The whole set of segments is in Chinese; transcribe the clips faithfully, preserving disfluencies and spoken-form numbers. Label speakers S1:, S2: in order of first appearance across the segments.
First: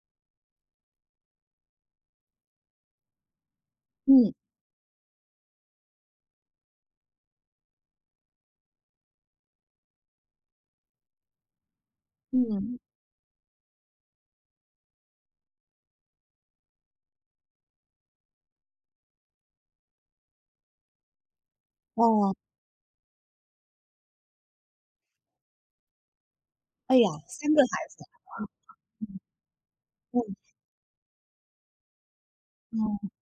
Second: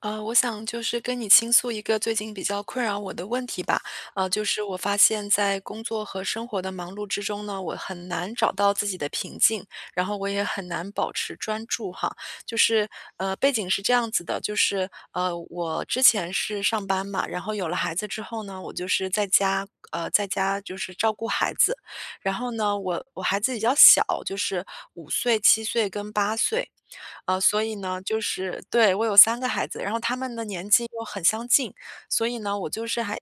S1: 呃，我想就是跟你倾诉一个最近比较困扰我的问题吧。呃，
S2: 嗯
S1: 就是我发现在工作和生活的忙碌之中呢，我很难找到自己的平静，然后我也很难保持专注哈。就
S2: 嗯，
S1: 是呃，背景是这样子的，就是呃，我之前是上班嘛，然后有了孩子之后呢，我就是在家。呃，在家就是照顾孩子，
S2: 哦，
S1: 然后呢，我我孩子比较小，就是五岁、七岁跟八岁，
S2: 哎呀
S1: 呃，
S2: 三个
S1: 所以
S2: 孩
S1: 呢，
S2: 子，
S1: 就是对，我有
S2: 嗯，
S1: 三个孩子，然后他
S2: 嗯，
S1: 们的年纪又很相近，所以呢，我就是
S2: 哦，
S1: 还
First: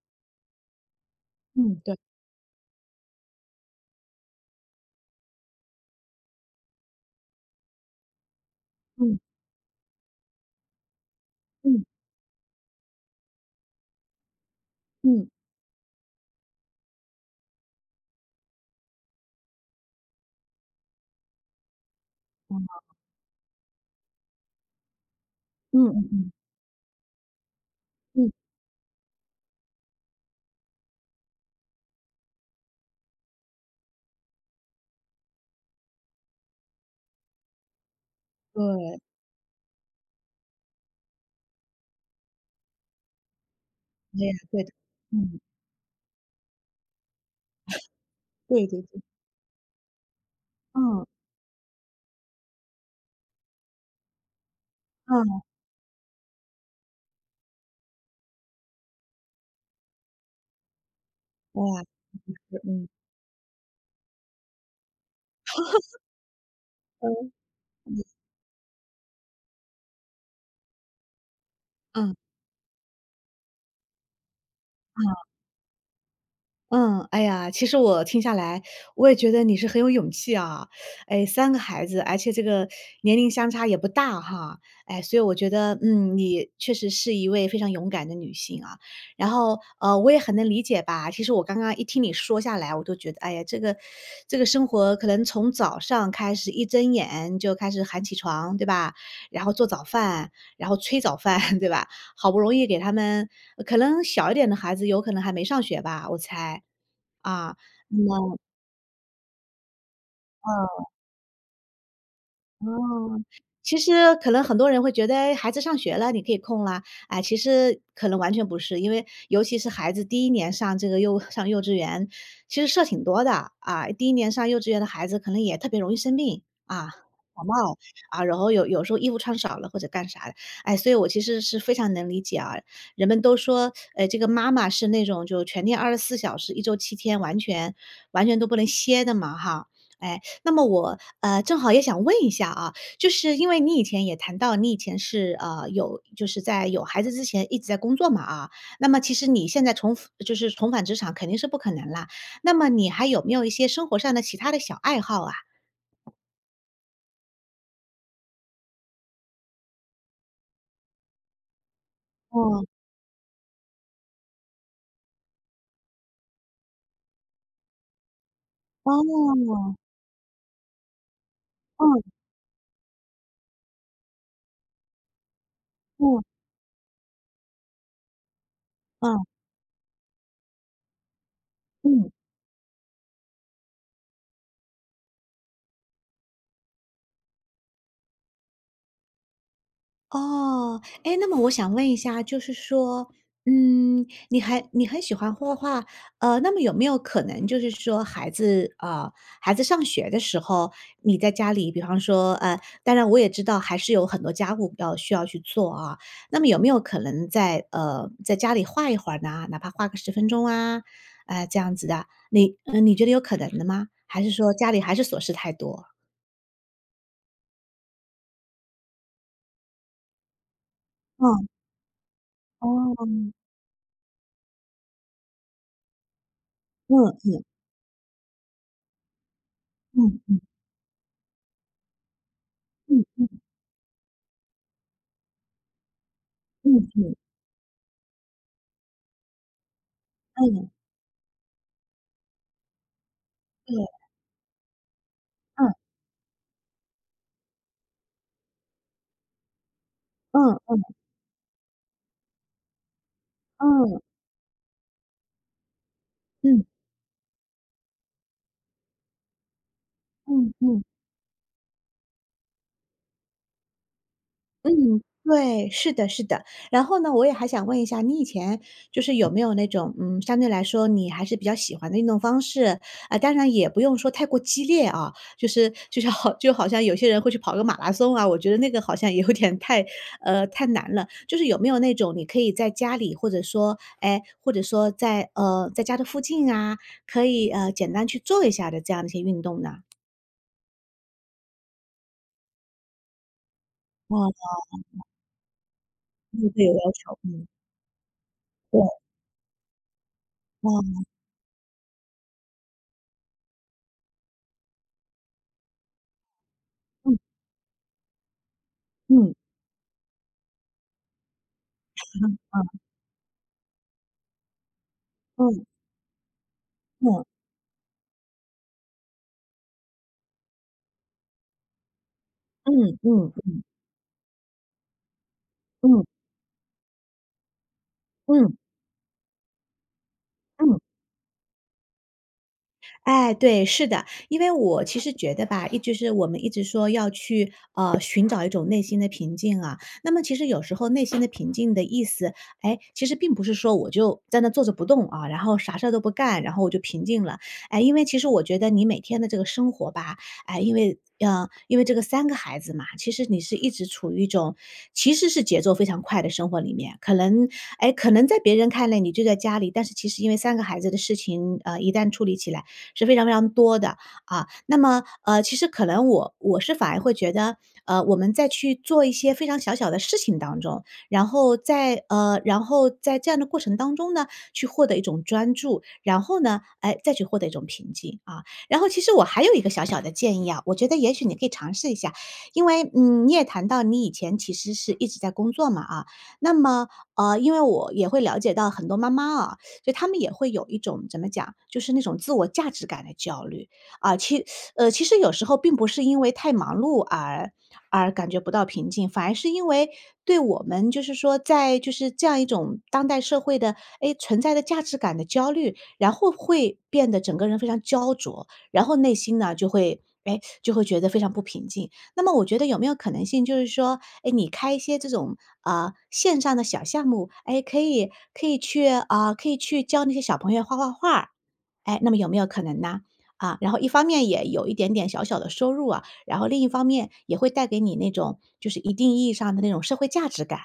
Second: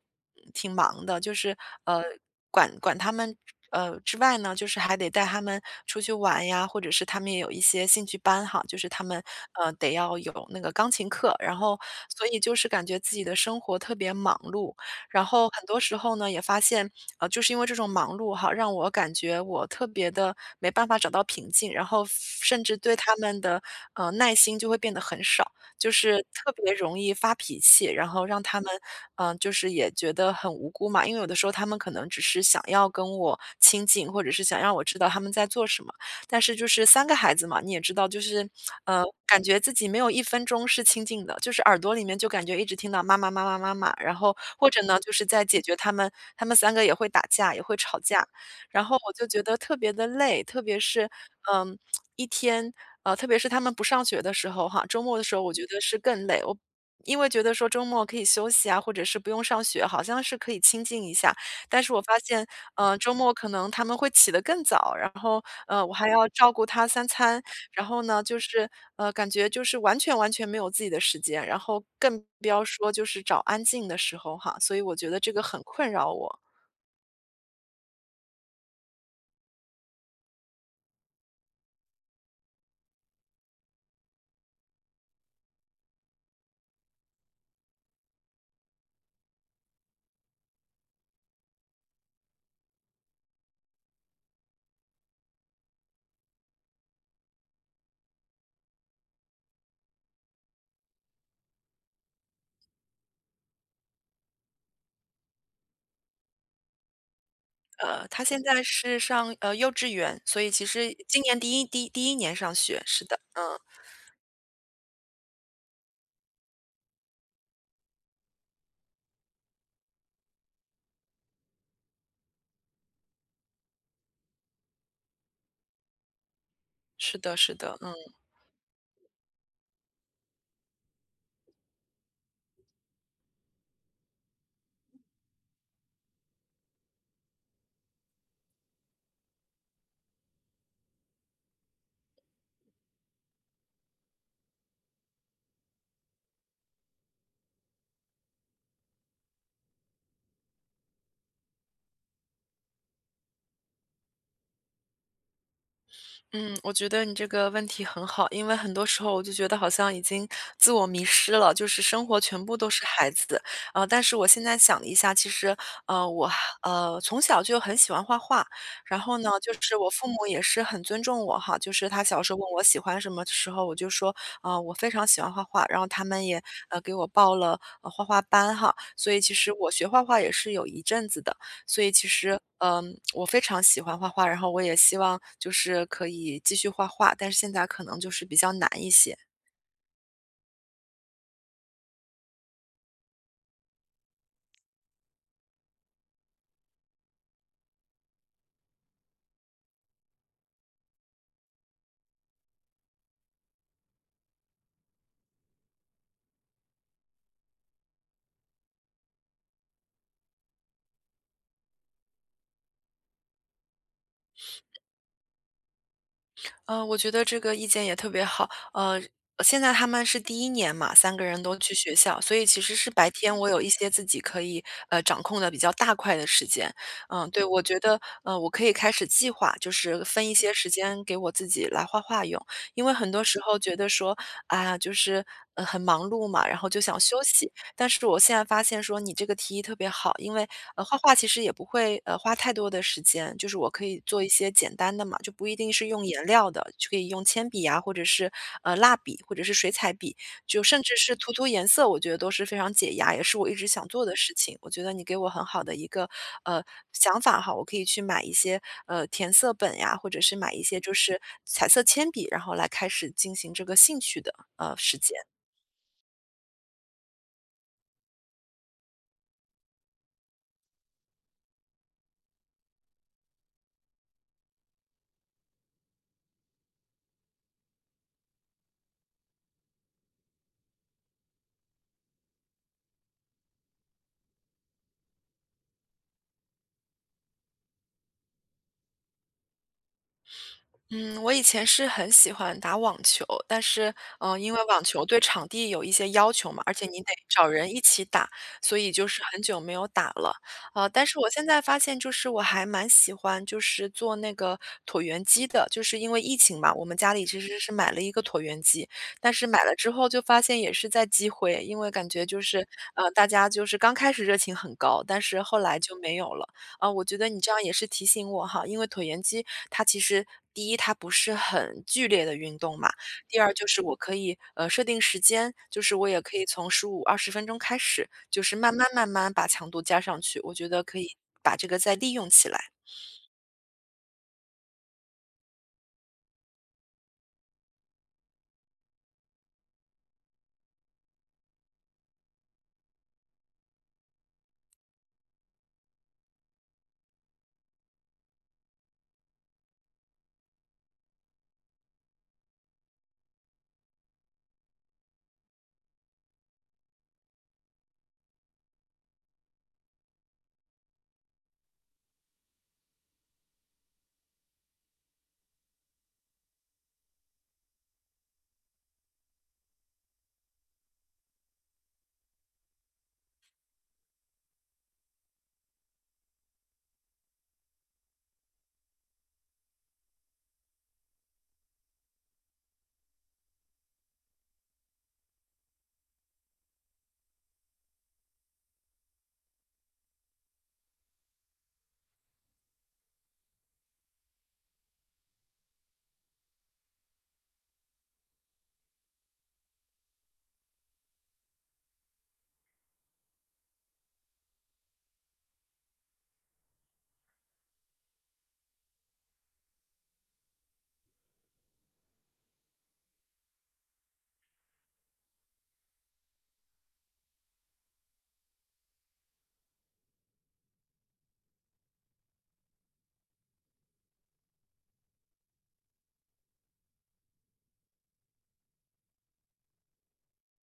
S1: 挺忙的，就是，
S2: 嗯，对，
S1: 呃，管管他们，呃，之外呢，就是还得带他们出去玩呀，或者是他们也有一些兴趣班哈，就是他
S2: 嗯，
S1: 们，呃，得要有那个钢琴课，然后
S2: 嗯，
S1: 所以就是感觉自己的生活特别忙碌。然
S2: 嗯，
S1: 后很多时候呢，也发现，呃，就是因为这种忙碌哈，让我感觉我特别的没办法找到平静，然后甚至
S2: 哦，
S1: 对他们的，呃，耐心就会变得很少，
S2: 嗯
S1: 就
S2: 嗯
S1: 是
S2: 嗯，
S1: 特别容易发脾气，然后
S2: 嗯，
S1: 让他们，嗯，就是也觉得很无辜嘛。因为有的时候他们可能只是想要跟我亲近，或者是想让我知道他们在做什么。但是就是三个孩子嘛，你也知道，就是，
S2: 对，
S1: 呃，感觉自己没有一分钟是清静的，就是耳朵里面就感觉一直听到“妈妈妈妈妈妈”，然
S2: 哎呀，
S1: 后
S2: 对
S1: 或
S2: 的，
S1: 者呢，就是
S2: 嗯，
S1: 在解决他们他们三个也会打架，也会吵架。
S2: 对对
S1: 然后
S2: 对，
S1: 我就觉得特别的累，特别
S2: 嗯，
S1: 是，嗯，一天呃，特别是他们不上学的时候哈，周末的时
S2: 嗯，
S1: 候我觉得是更累。我因为觉得说周末可以休息啊，或者是不用上学，好像是可以清静一下。
S2: 哇，
S1: 但是我发
S2: 嗯，
S1: 现，
S2: 嗯。
S1: 呃，周末可能他们会起得更早，然后，呃，我 还要照顾他三
S2: 嗯，
S1: 餐，然
S2: 嗯
S1: 后呢，就是，呃，感觉就是完全完全没有自己的时间，然后
S2: 嗯。
S1: 更不要说就是找安静的时候哈，所以我觉得这个很困扰我。
S2: 嗯，哎呀，其实我听下来，我也觉得你是很有勇气啊。哎三个孩子，而且这个年龄相差也不大哈。哎，所以我觉得，嗯，你确实是一位非常勇敢的女性啊。然后，呃，我也很能理解吧。其实我刚刚一听你说下来，我都觉得，哎呀，这个这个生活可能从早上开始，一睁眼就开始喊起床，对吧？然后做早饭，然后催早饭，对吧？好不容易给他们呃可能小一点的孩子有可能还没上学吧，我猜。啊，
S1: 呃，
S2: 那
S1: 他
S2: 么
S1: 现在是上，呃，幼稚园，所以其
S2: 呃
S1: 实今年第一第一第一年上
S2: 哦，
S1: 学，是的，嗯，
S2: 其实可能很多人会觉得，哎，孩子上学了，你可以空了。哎，其实可能完全不是，因为尤其是孩子第一年上这个幼上幼稚园，其实事儿挺多的啊。第一年上幼稚园的孩子可能也特别容易生病啊，
S1: 是的
S2: 感
S1: 是的，
S2: 冒
S1: 嗯。
S2: 啊，然后有有时候衣服穿少了或者干啥的，哎，所以我其实是非常能理解啊。人们都说，呃，这个妈妈是那种就全天二十四小时，一周七天，完全完全都不能歇的嘛，哈。哎，那么我呃正好也想问一下啊，就是因为你以前也谈到你以前是呃有就是在有孩子之前一直在工作嘛啊，那么其实你现在重复就是重返职场肯定是不可能啦。那么你还有没有一些生活上的其他的小爱好啊？
S1: 嗯，我觉得你这个问题很好，因为很多时候我就觉得好像已经自我迷失了，就是生活全部
S2: 哦，
S1: 都是孩子。呃，但是我现在想了一下，其实，呃，我还呃从小就很喜欢画画，
S2: 哦，
S1: 然后呢，就
S2: 嗯
S1: 是我父母也是很尊重我哈，就是他
S2: 嗯
S1: 小时候问我喜欢什么的时候，我就说，啊、呃我非常喜欢画画，然后他
S2: 嗯
S1: 们也呃给我报了呃画画班哈，所以其实我学画画也是有一阵子的。所以其
S2: 嗯。
S1: 实，嗯，我非常喜欢画画，然后我也希望就是可以继续画画，但是现在可能就是比较难一些。
S2: 哦，哎，那么我想问一下，就是说，嗯，你还你很喜欢画画，呃，那么有没有可能就是说，孩子啊，呃孩子上学的时候，你在家里，比方说，呃，当然我也知道还是有很多家务要需要去做啊，那么有没有可能在呃，在家里画一会儿呢？哪怕画个十分钟啊，呃，这样子的，你呃，你觉得有可能的吗？还是说家里还是琐事太多？
S1: 嗯，我觉得这个意见也特别好。呃，现在他们是第一年嘛三个人
S2: 嗯，
S1: 都去学校，所以其
S2: 哦，
S1: 实是白
S2: 嗯
S1: 天我有一些自己可以，呃，掌控的比较大块的时间。
S2: 嗯
S1: 嗯，
S2: 嗯
S1: 对，我觉得，呃，我可以开始计划，就是分一
S2: 嗯
S1: 些时间给我自己来画画用。因为
S2: 嗯
S1: 很多
S2: 嗯嗯。
S1: 时候觉得说，啊，就是，呃，很忙碌嘛，然后就想
S2: 嗯
S1: 休息。但是我现在发现说你这个提议特别好，因为，
S2: 嗯，
S1: 呃，画画其实也不会，呃，花太多的时间，就是我
S2: 对，
S1: 可以做一些简单的嘛，就不一
S2: 嗯，
S1: 定是用颜料的，就可以用铅笔呀，或者是，呃，蜡笔或者是水彩笔，
S2: 嗯
S1: 就
S2: 嗯，
S1: 甚至是涂涂颜色，我觉得都是非常解压，也是我一直
S2: 嗯，
S1: 想
S2: 嗯，
S1: 做的事情。我觉得你给我很好的一个，呃，
S2: 嗯
S1: 想法哈，我可以去买一些，呃，填色本呀，或者是买一些
S2: 嗯，
S1: 就是彩色铅笔，然后来开始进行这个兴趣的，呃，实
S2: 嗯，
S1: 践。
S2: 对，是的是的。然后呢，我也还想问一下，你以前就是有没有那种，嗯，相对来说你还是比较喜欢的运动方式？啊，当然也不用说太过激烈啊，就是就是好就好像有些人会去跑个马拉松啊，我觉得那个好像有点太呃，太难了。就是有没有那种你可以在家里，或者说，哎，或者说在呃，在家的附近啊，可以，呃，简单去做一下的这样的一些运动呢？
S1: 嗯，我以前是很喜欢打网球，但是，嗯，因为网球对场地有一些要
S2: 嗯，
S1: 求嘛，
S2: 对，有
S1: 而
S2: 要
S1: 且你得
S2: 求，嗯，
S1: 找人一起打，所
S2: 对，
S1: 以就是很久没有打了。呃，
S2: 啊，
S1: 但是我现在发现，就是我还蛮喜欢，就是做那个椭圆机的，就是因为疫情嘛，我们家
S2: 嗯，
S1: 里其实是买了一个椭圆机，但
S2: 嗯，
S1: 是买了之后就发现也是在积灰，因为感觉
S2: 嗯，
S1: 就是，
S2: 嗯，
S1: 呃，大家就是刚开始热情很高，但是后
S2: 嗯，
S1: 来就没有了。啊，我觉
S2: 嗯，
S1: 得你这样也是提醒我哈，因为椭圆机它其实第一它不是很剧烈的运动嘛，
S2: 嗯，嗯，
S1: 第二就是我可以，呃，设定时间，就是
S2: 嗯，
S1: 我也可以从十五二十分钟开始，就
S2: 嗯，
S1: 是慢慢慢慢把强度加上去，我觉
S2: 嗯。
S1: 得可以把这个再利用起来。
S2: 哎，对，是的。因为我其实觉得吧，一直是我们一直说要去，呃，寻找一种内心的平静啊。那么其实有时候内心的平静的意思，哎，其实并不是说我就在那坐着不动啊，然后啥事儿都不干，然后我就平静了。哎，因为其实我觉得你每天的这个生活吧，哎，因为呃，因为这个三个孩子嘛，其实你是一直处于一种其实是节奏非常快的生活里面。可能哎，可能在别人看来你就在家里，但是其实因为三个孩子的事情，呃，一旦处理起来是非常非常多的，啊。那么，呃，其实可能我我是反而会觉得，呃，我们在去做一些非常小小的事情当中，然后在呃，然后在这样的过程当中呢，去获得一种专注，然后呢，哎，再去获得一种平静，啊。然后其实我还有一个小小的建议啊，我觉得也许你可以尝试一下，因为，嗯，你也谈到你以前其实是一直在工作嘛，啊，那么，呃，因为我也会了解到很多妈妈啊，所以他们也会有一种怎么讲，就是那种自我价值感的焦虑。啊，其呃，其实有时候并不是因为太忙碌而而感觉不到平静，反而是因为对我们就是说在就是这样一种当代社会的哎存在的价值感的焦虑，然后会变得整个人非常焦灼，然后内心呢就会哎就会觉得非常不平静。那么我觉得有没有可能性，就是说，哎，你开一些这种呃线上的小项目，哎，可以可以去啊、可以去教那些小朋友画画画哎，那么有没有可能呢？啊，然后一方面也有一点点小小的收入啊，然后另一方面也会带给你那种就是一定意义上的那种社会价值感。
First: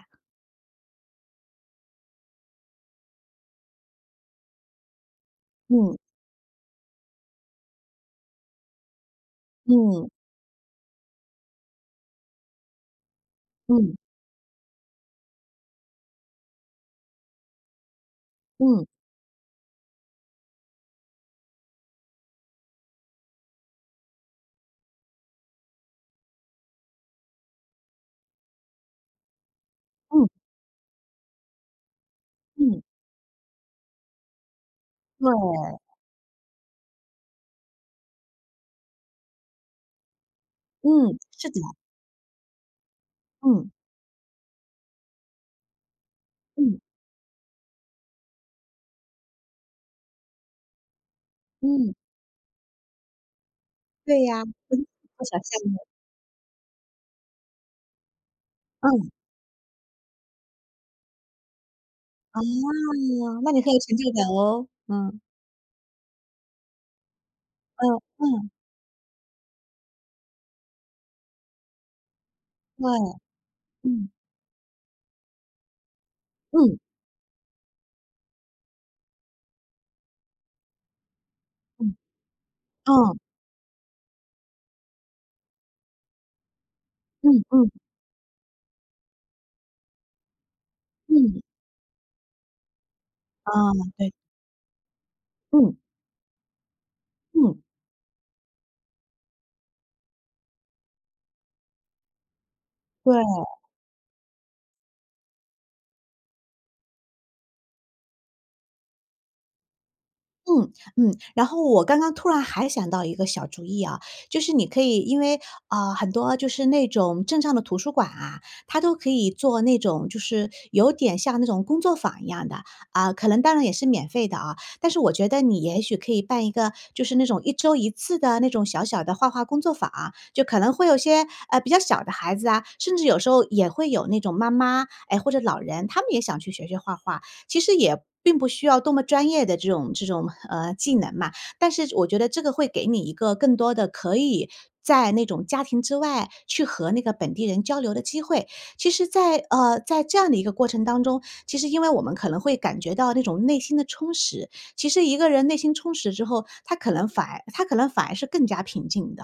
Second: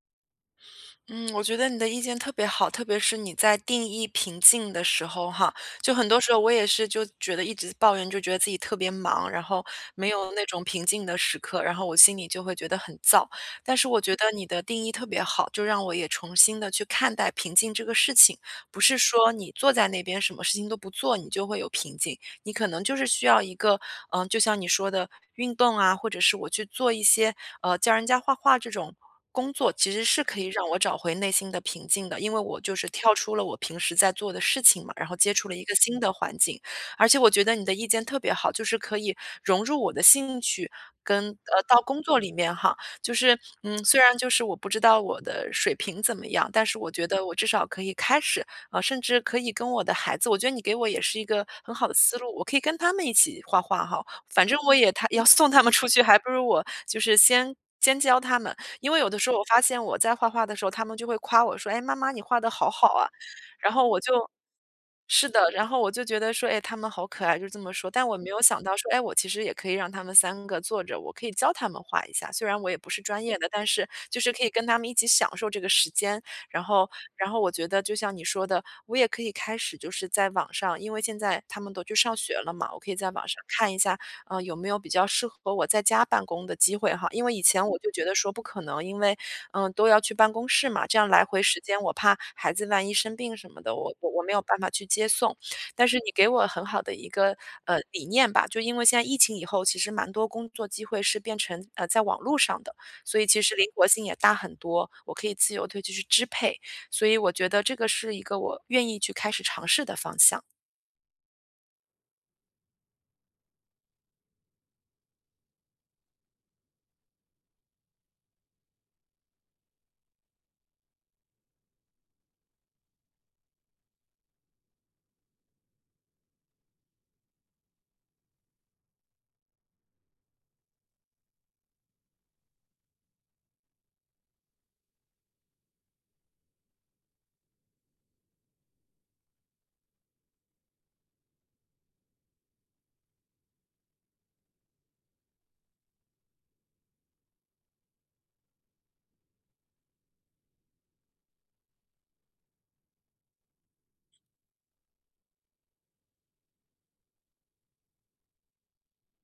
S1: 嗯，我觉得你的意见特别好，特别是你在定义瓶颈的时候哈，就
S2: 嗯
S1: 很多时候我也是就觉得一直抱怨，就觉得自己特别忙，然后
S2: 嗯
S1: 没有那种平静的时刻，然后我心里就会觉得很燥。但是
S2: 嗯
S1: 我觉得你的定义特别好，就让我也重新的去看待平静这个事情，不
S2: 嗯
S1: 是说你坐在那边什么事情都不做，你就会有平静。你可能就是需要一个，嗯，就像你说的运动啊，或者是我去做一些呃教人家画画这种工作，其实是
S2: 嗯
S1: 可以让我找回内心的平静的，因为我就
S2: 嗯，
S1: 是跳出了我平时在做的事情嘛，然后接触
S2: 对，
S1: 了一个新的环境，而且我觉得你的意见特别好，就是可以融入我的兴趣
S2: 嗯，
S1: 跟
S2: 是的，
S1: 呃到工作里面哈，就是
S2: 嗯
S1: 嗯，虽然就是我不知道我的水平怎么样，但
S2: 嗯
S1: 是我觉得我至少可以开始，啊，甚至可以跟我的孩子我觉得你给我也是一个很好
S2: 嗯，
S1: 的思路，我可以跟他们一起画画哈。
S2: 对呀、
S1: 反正我
S2: 嗯
S1: 也他
S2: 做
S1: 要
S2: 小
S1: 送他
S2: 项
S1: 们
S2: 目，
S1: 出去，还不如我就是先先教他们。因为
S2: 嗯。
S1: 有的时候我发现我在画画的时候，他们就会夸我说：“哎，妈妈，你画
S2: 啊，
S1: 的好好啊。”
S2: 那你很
S1: 然
S2: 有
S1: 后
S2: 成
S1: 我
S2: 就感
S1: 就
S2: 哦，嗯，
S1: 是的，然后我就觉得说，哎，他们好可爱，就这么
S2: 嗯，
S1: 说。但我没有
S2: 嗯，
S1: 想到说，哎，我其实也可以让他们三个坐着，我可以教他们画一下。虽然我也不
S2: 对，
S1: 是专业的，但是
S2: 嗯，
S1: 就是可以跟他们一起享受这个时间。然
S2: 嗯，
S1: 后然后我觉得就像你说的，我也可以开始就是在网上因为现在他们都去
S2: 嗯，
S1: 上学了嘛，我可以在
S2: 嗯，
S1: 网上看一下啊，有没有比较适合我在家办公的机会哈？因为
S2: 嗯，
S1: 以前
S2: 嗯，
S1: 我就觉得说不可能，因为，嗯，呃都要去办公室嘛，这样来
S2: 嗯，
S1: 回时间我怕孩子万一生病什
S2: 啊，
S1: 么的，我我
S2: 对，
S1: 我没有办法去接送。
S2: 嗯，
S1: 但是你给我很好的一个，
S2: 嗯，
S1: 呃，理念吧，就因为现在疫情以后，其实蛮多工作机会是变成，呃，在网络上的，所以其
S2: 对。
S1: 实灵活性也大很多，我可以自由地去支配，所以我觉得这个是一个我愿意去开始尝试的方向。
S2: 嗯嗯，然后我刚刚突然还想到一个小主意啊，就是你可以因为，啊很多就是那种镇上的图书馆啊，它都可以做那种就是有点像那种工作坊一样的，啊，可能当然也是免费的啊，但是我觉得你也许可以办一个就是那种一周一次的那种小小的画画工作坊啊就可能会有些，呃，比较小的孩子啊，甚至有时候也会有那种妈妈，哎，或者老人，他们也想去学学画画。其实也并不需要多么专业的这种这种，呃，技能嘛，但是我觉得这个会给你一个更多的可以在那种家庭之外去和那个本地人交流的机会。其实在呃，在这样的一个过程当中，其实因为我们可能会感觉到那种内心的充实，其实一个人内心充实之后，他可能反而他可能反而是更加平静的。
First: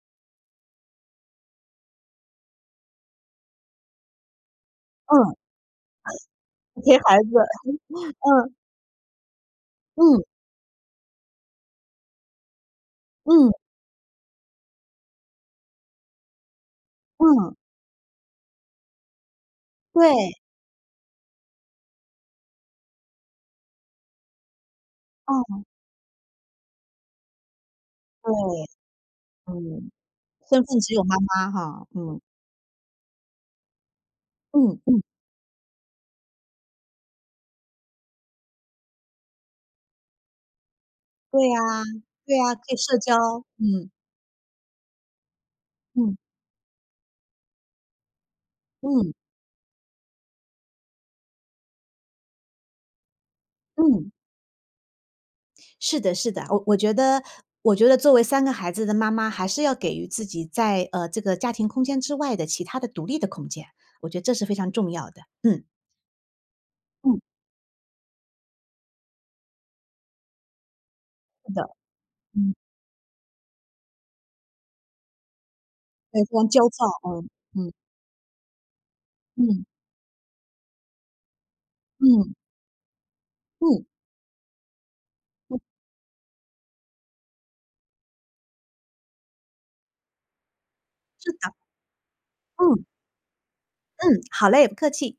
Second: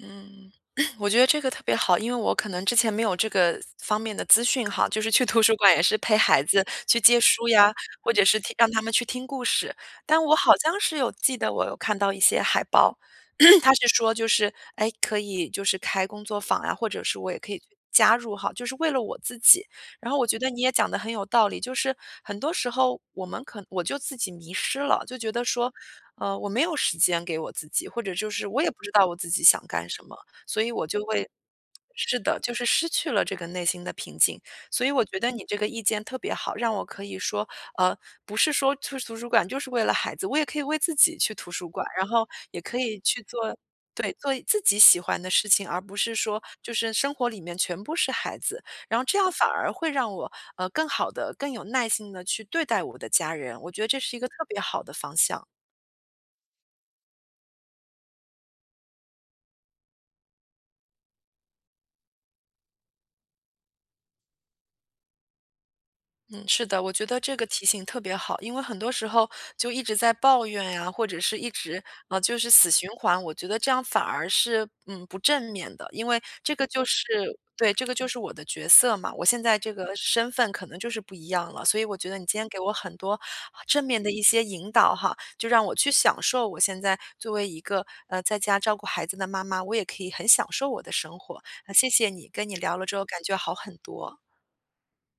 S1: 嗯，我觉得这个特别好，因为我可能之前没有这个方面的资讯哈，就是去
S2: 嗯，
S1: 图书馆也是陪孩子
S2: 陪
S1: 去
S2: 孩
S1: 借
S2: 子，
S1: 书呀，或者是
S2: 嗯，
S1: 听让他们去听故事。
S2: 嗯，
S1: 但我好像是有记得，我有看到一些海报，
S2: 嗯，
S1: 他是说就是哎，可以就是开工作坊呀，或者是我也可
S2: 嗯，
S1: 以去加入哈，就是为了我自己。然后我
S2: 对，
S1: 觉得你也讲的很有道理，就是很多时候我们可我就自己迷失了，就觉得
S2: 嗯，
S1: 说，呃，我没有时间给我自己，或者就是我
S2: 对，
S1: 也不知道我自己想干
S2: 嗯，
S1: 什么，所
S2: 身
S1: 以
S2: 份
S1: 我
S2: 只有
S1: 就
S2: 妈
S1: 会
S2: 妈哈，
S1: 是
S2: 嗯。
S1: 的，就是失去了这个内心的平静。
S2: 嗯
S1: 所以
S2: 嗯，
S1: 我觉得你这个意见特别好，让我可以说，呃，不是说去图书馆就是为了孩子，我也可以为自己去
S2: 对
S1: 图
S2: 呀，
S1: 书馆，然后
S2: 对呀，可
S1: 也
S2: 以
S1: 可
S2: 社
S1: 以
S2: 交，
S1: 去做
S2: 嗯
S1: 对，做自己喜欢的事情，而不是
S2: 嗯
S1: 说就是生活里面全部是孩子。然后
S2: 嗯
S1: 这样反而会让我，呃，更好的、更有耐心的去对待我的家人，我觉得这
S2: 嗯，
S1: 是一个特别好的方向。
S2: 是的是的，我我觉得我觉得作为三个孩子的妈妈，还是要给予自己在，呃，这个家庭空间之外的其他的独立的空间，我觉得这是非常重要的，嗯
S1: 嗯，是的，我觉
S2: 嗯，
S1: 得这个提醒特别好，因为很多时候就一直在抱怨呀，或者是一
S2: 是的，
S1: 直啊、呃就是
S2: 嗯，
S1: 死循环。我觉得这样反而是嗯不正面的，因为
S2: 对，非常
S1: 这
S2: 焦
S1: 个
S2: 躁，
S1: 就是
S2: 嗯
S1: 对，这个就是我的角色嘛，我现在
S2: 嗯
S1: 这个身份可能就是不一样了，所以我觉得
S2: 嗯
S1: 你
S2: 嗯，
S1: 今天给我很多
S2: 嗯，
S1: 正面的一些引导哈，就
S2: 嗯
S1: 让我去享受我现在作为一个呃在家照顾孩子的妈妈，我也可以很享受我的生
S2: 是
S1: 活
S2: 的，
S1: 啊、谢谢你，跟你聊
S2: 嗯
S1: 了之后感觉好很
S2: 嗯，
S1: 多。
S2: 好嘞，不客气。